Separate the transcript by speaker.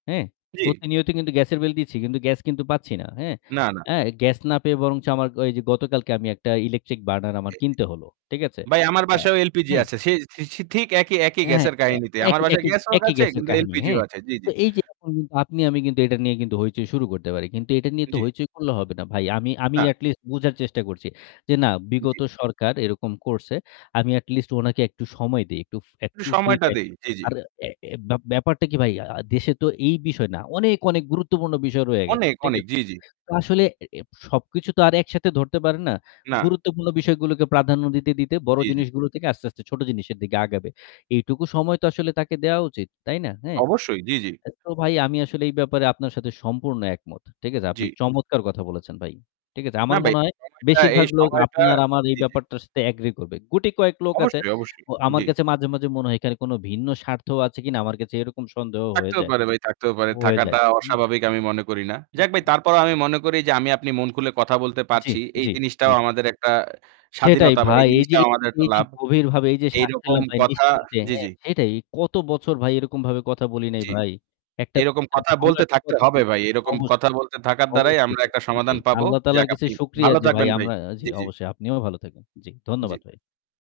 Speaker 1: হ্যাঁ
Speaker 2: জ্বি।
Speaker 1: প্রতিনিয়ত কিন্তু গ্যাসের বিল দিচ্ছি। কিন্তু গ্যাস কিন্তু পাচ্ছি না, হ্যাঁ?
Speaker 2: না, না।
Speaker 1: অ্যা গ্যাস না পেয়ে বরঞ্চ আমার ওই যে গতকালকে আমি একটা ইলেকট্রিক বার্নার আমার কিনতে হল, ঠিক
Speaker 2: [unintelligible]
Speaker 1: আছে?
Speaker 2: ভাই আমার
Speaker 1: অ্যা
Speaker 2: বাসায়ও LPG
Speaker 1: হ্যাঁ।
Speaker 2: আছে। সে স ঠিক একই, একই
Speaker 1: অ্যা হ্যাঁ
Speaker 2: গ্যাসের
Speaker 1: অ্যা
Speaker 2: কাহিনীতে।
Speaker 1: একই
Speaker 2: আমার বাসায়
Speaker 1: একই
Speaker 2: গ্যাসও
Speaker 1: একই
Speaker 2: আছে
Speaker 1: গ্যাসের
Speaker 2: কিন্তু
Speaker 1: কাহিনী।
Speaker 2: LPG ও
Speaker 1: হ্যাঁ?
Speaker 2: আছে। জ্বি, জ্বি।
Speaker 1: তো এই যে এখন কিন্তু আপনি আমি কিন্তু এটা নিয়ে কিন্তু হইচই শুরু করতে পারি। কিন্তু এটা নিয়ে তো
Speaker 2: জ্বি।
Speaker 1: হইচই করলে হবে না ভাই। আমি আমি
Speaker 2: না।
Speaker 1: এট লিস্ট বুঝার চেষ্টা করছি যে না
Speaker 2: জ্বি।
Speaker 1: বিগত সরকার এরকম করছে। আমি এট লিস্ট ওনাকে একটু সময় দিই। ইকটু
Speaker 2: একটু
Speaker 1: একটু ফ্রি
Speaker 2: সময়টা
Speaker 1: টাইম।
Speaker 2: দেই।
Speaker 1: [unintelligible]
Speaker 2: জ্বি, জ্বি।
Speaker 1: আর এ এ ব্যা ব্যাপারটা কি ভাই দেশে তো এই বিষয় না। অনেক, অনেক গুরুত্বপূর্ণ বিষয় রয়ে গেছে,
Speaker 2: অনেক,
Speaker 1: ঠিক
Speaker 2: অনেক।
Speaker 1: আছে?
Speaker 2: জ্বি, জ্বি।
Speaker 1: তো আসলে এ এ সবকিছু তো আর একসাথে ধরতে পারেন না।
Speaker 2: না।
Speaker 1: গুরুত্বপূর্ণ বিষয়গুলোকে প্রাধান্য দিতে, দিতে বড়
Speaker 2: জ্বি, জ্বি।
Speaker 1: জিনিসগুলো থেকে আস্তে, আস্তে ছোট জিনিসের দিকে আগাবে। এইটুকু সময় তো আসলে তাকে দেওয়া উচিত, তাই না? হ্যাঁ?
Speaker 2: অবশ্যই জ্বি, জ্বি।
Speaker 1: অ্যা তো ভাই আমি আসলে এই ব্যাপারে আপনার সাথে সম্পূর্ণ একমত, ঠিক আছে? আপনি
Speaker 2: জ্বি।
Speaker 1: চমৎকার কথা বলেছেন ভাই, ঠিক আছে?
Speaker 2: না
Speaker 1: আমার
Speaker 2: ভাই,
Speaker 1: মনে হয়
Speaker 2: সময়টা এই
Speaker 1: বেশিরভাগ লোক
Speaker 2: সময়টা
Speaker 1: আপনার আমার এই
Speaker 2: জ্বি, জ্বি।
Speaker 1: ব্যাপারটার সাথে এগ্রি করবে। গুটি কয়েক লোক আছে
Speaker 2: অবশ্যই, অবশ্যই।
Speaker 1: ও আমার
Speaker 2: জ্বি।
Speaker 1: কাছে মাঝে, মাঝে মনে হয় এখানে কোনো ভিন্ন স্বার্থও আছে কিনা আমার কাছে এরকম সন্দেহ হয়ে
Speaker 2: থাকতেও
Speaker 1: যায়
Speaker 2: পারে ভাই থাকতেও পারে।
Speaker 1: হয়ে যায়,
Speaker 2: থাকাটা
Speaker 1: হুম?
Speaker 2: অস্বাভাবিক আমি মনে করি না।
Speaker 1: হু,
Speaker 2: যাক ভাই
Speaker 1: হু।
Speaker 2: তারপরেও আমি মনে করি যে আমি আপনি মন খুলে কথা বলতে
Speaker 1: জ্বি,
Speaker 2: পারছি। এই
Speaker 1: জ্বি
Speaker 2: জিনিসটাও
Speaker 1: জ্বি।
Speaker 2: আমাদের একটা
Speaker 1: সেটাই
Speaker 2: স্বাধীনতা বা এই
Speaker 1: ভাই। এই যে
Speaker 2: জিনিসটাও আমাদের একটা
Speaker 1: এই যে
Speaker 2: লাভ।
Speaker 1: গভীরভাবে এই যে শ্বাস
Speaker 2: এইরকম
Speaker 1: ফেললাম ভাই
Speaker 2: কথা
Speaker 1: নিশ্চিন্তে,
Speaker 2: জ্বি,
Speaker 1: হ্যাঁ
Speaker 2: জ্বি।
Speaker 1: সেইটাই। কত বছর ভাই এরকমভাবে কথা বলি নাই
Speaker 2: জ্বি।
Speaker 1: ভাই। একটা
Speaker 2: এইরকম
Speaker 1: [unintelligible]
Speaker 2: কথা
Speaker 1: ভুল
Speaker 2: বলতে
Speaker 1: একটা
Speaker 2: থাকতে
Speaker 1: কথা
Speaker 2: হবে
Speaker 1: বলবো
Speaker 2: ভাই। এইরকম
Speaker 1: অবশ্যই,
Speaker 2: কথা বলতে থাকার দ্বারাই
Speaker 1: অবশ্যই
Speaker 2: আমরা
Speaker 1: ভাই
Speaker 2: একটা
Speaker 1: সেটাই।
Speaker 2: সমাধান পাবো।
Speaker 1: আল্লাহ তায়ালার
Speaker 2: যাক
Speaker 1: কাছে
Speaker 2: আপনি
Speaker 1: শুকরিয়া
Speaker 2: ভালো
Speaker 1: যে ভাই
Speaker 2: থাকবেন ভাই।
Speaker 1: আমরা জি
Speaker 2: জ্বি, জ্বি।
Speaker 1: অবশ্যই আপনিও ভালো থাকবেন। জ্বি
Speaker 2: জ্বি।
Speaker 1: ধন্যবাদ ভাই।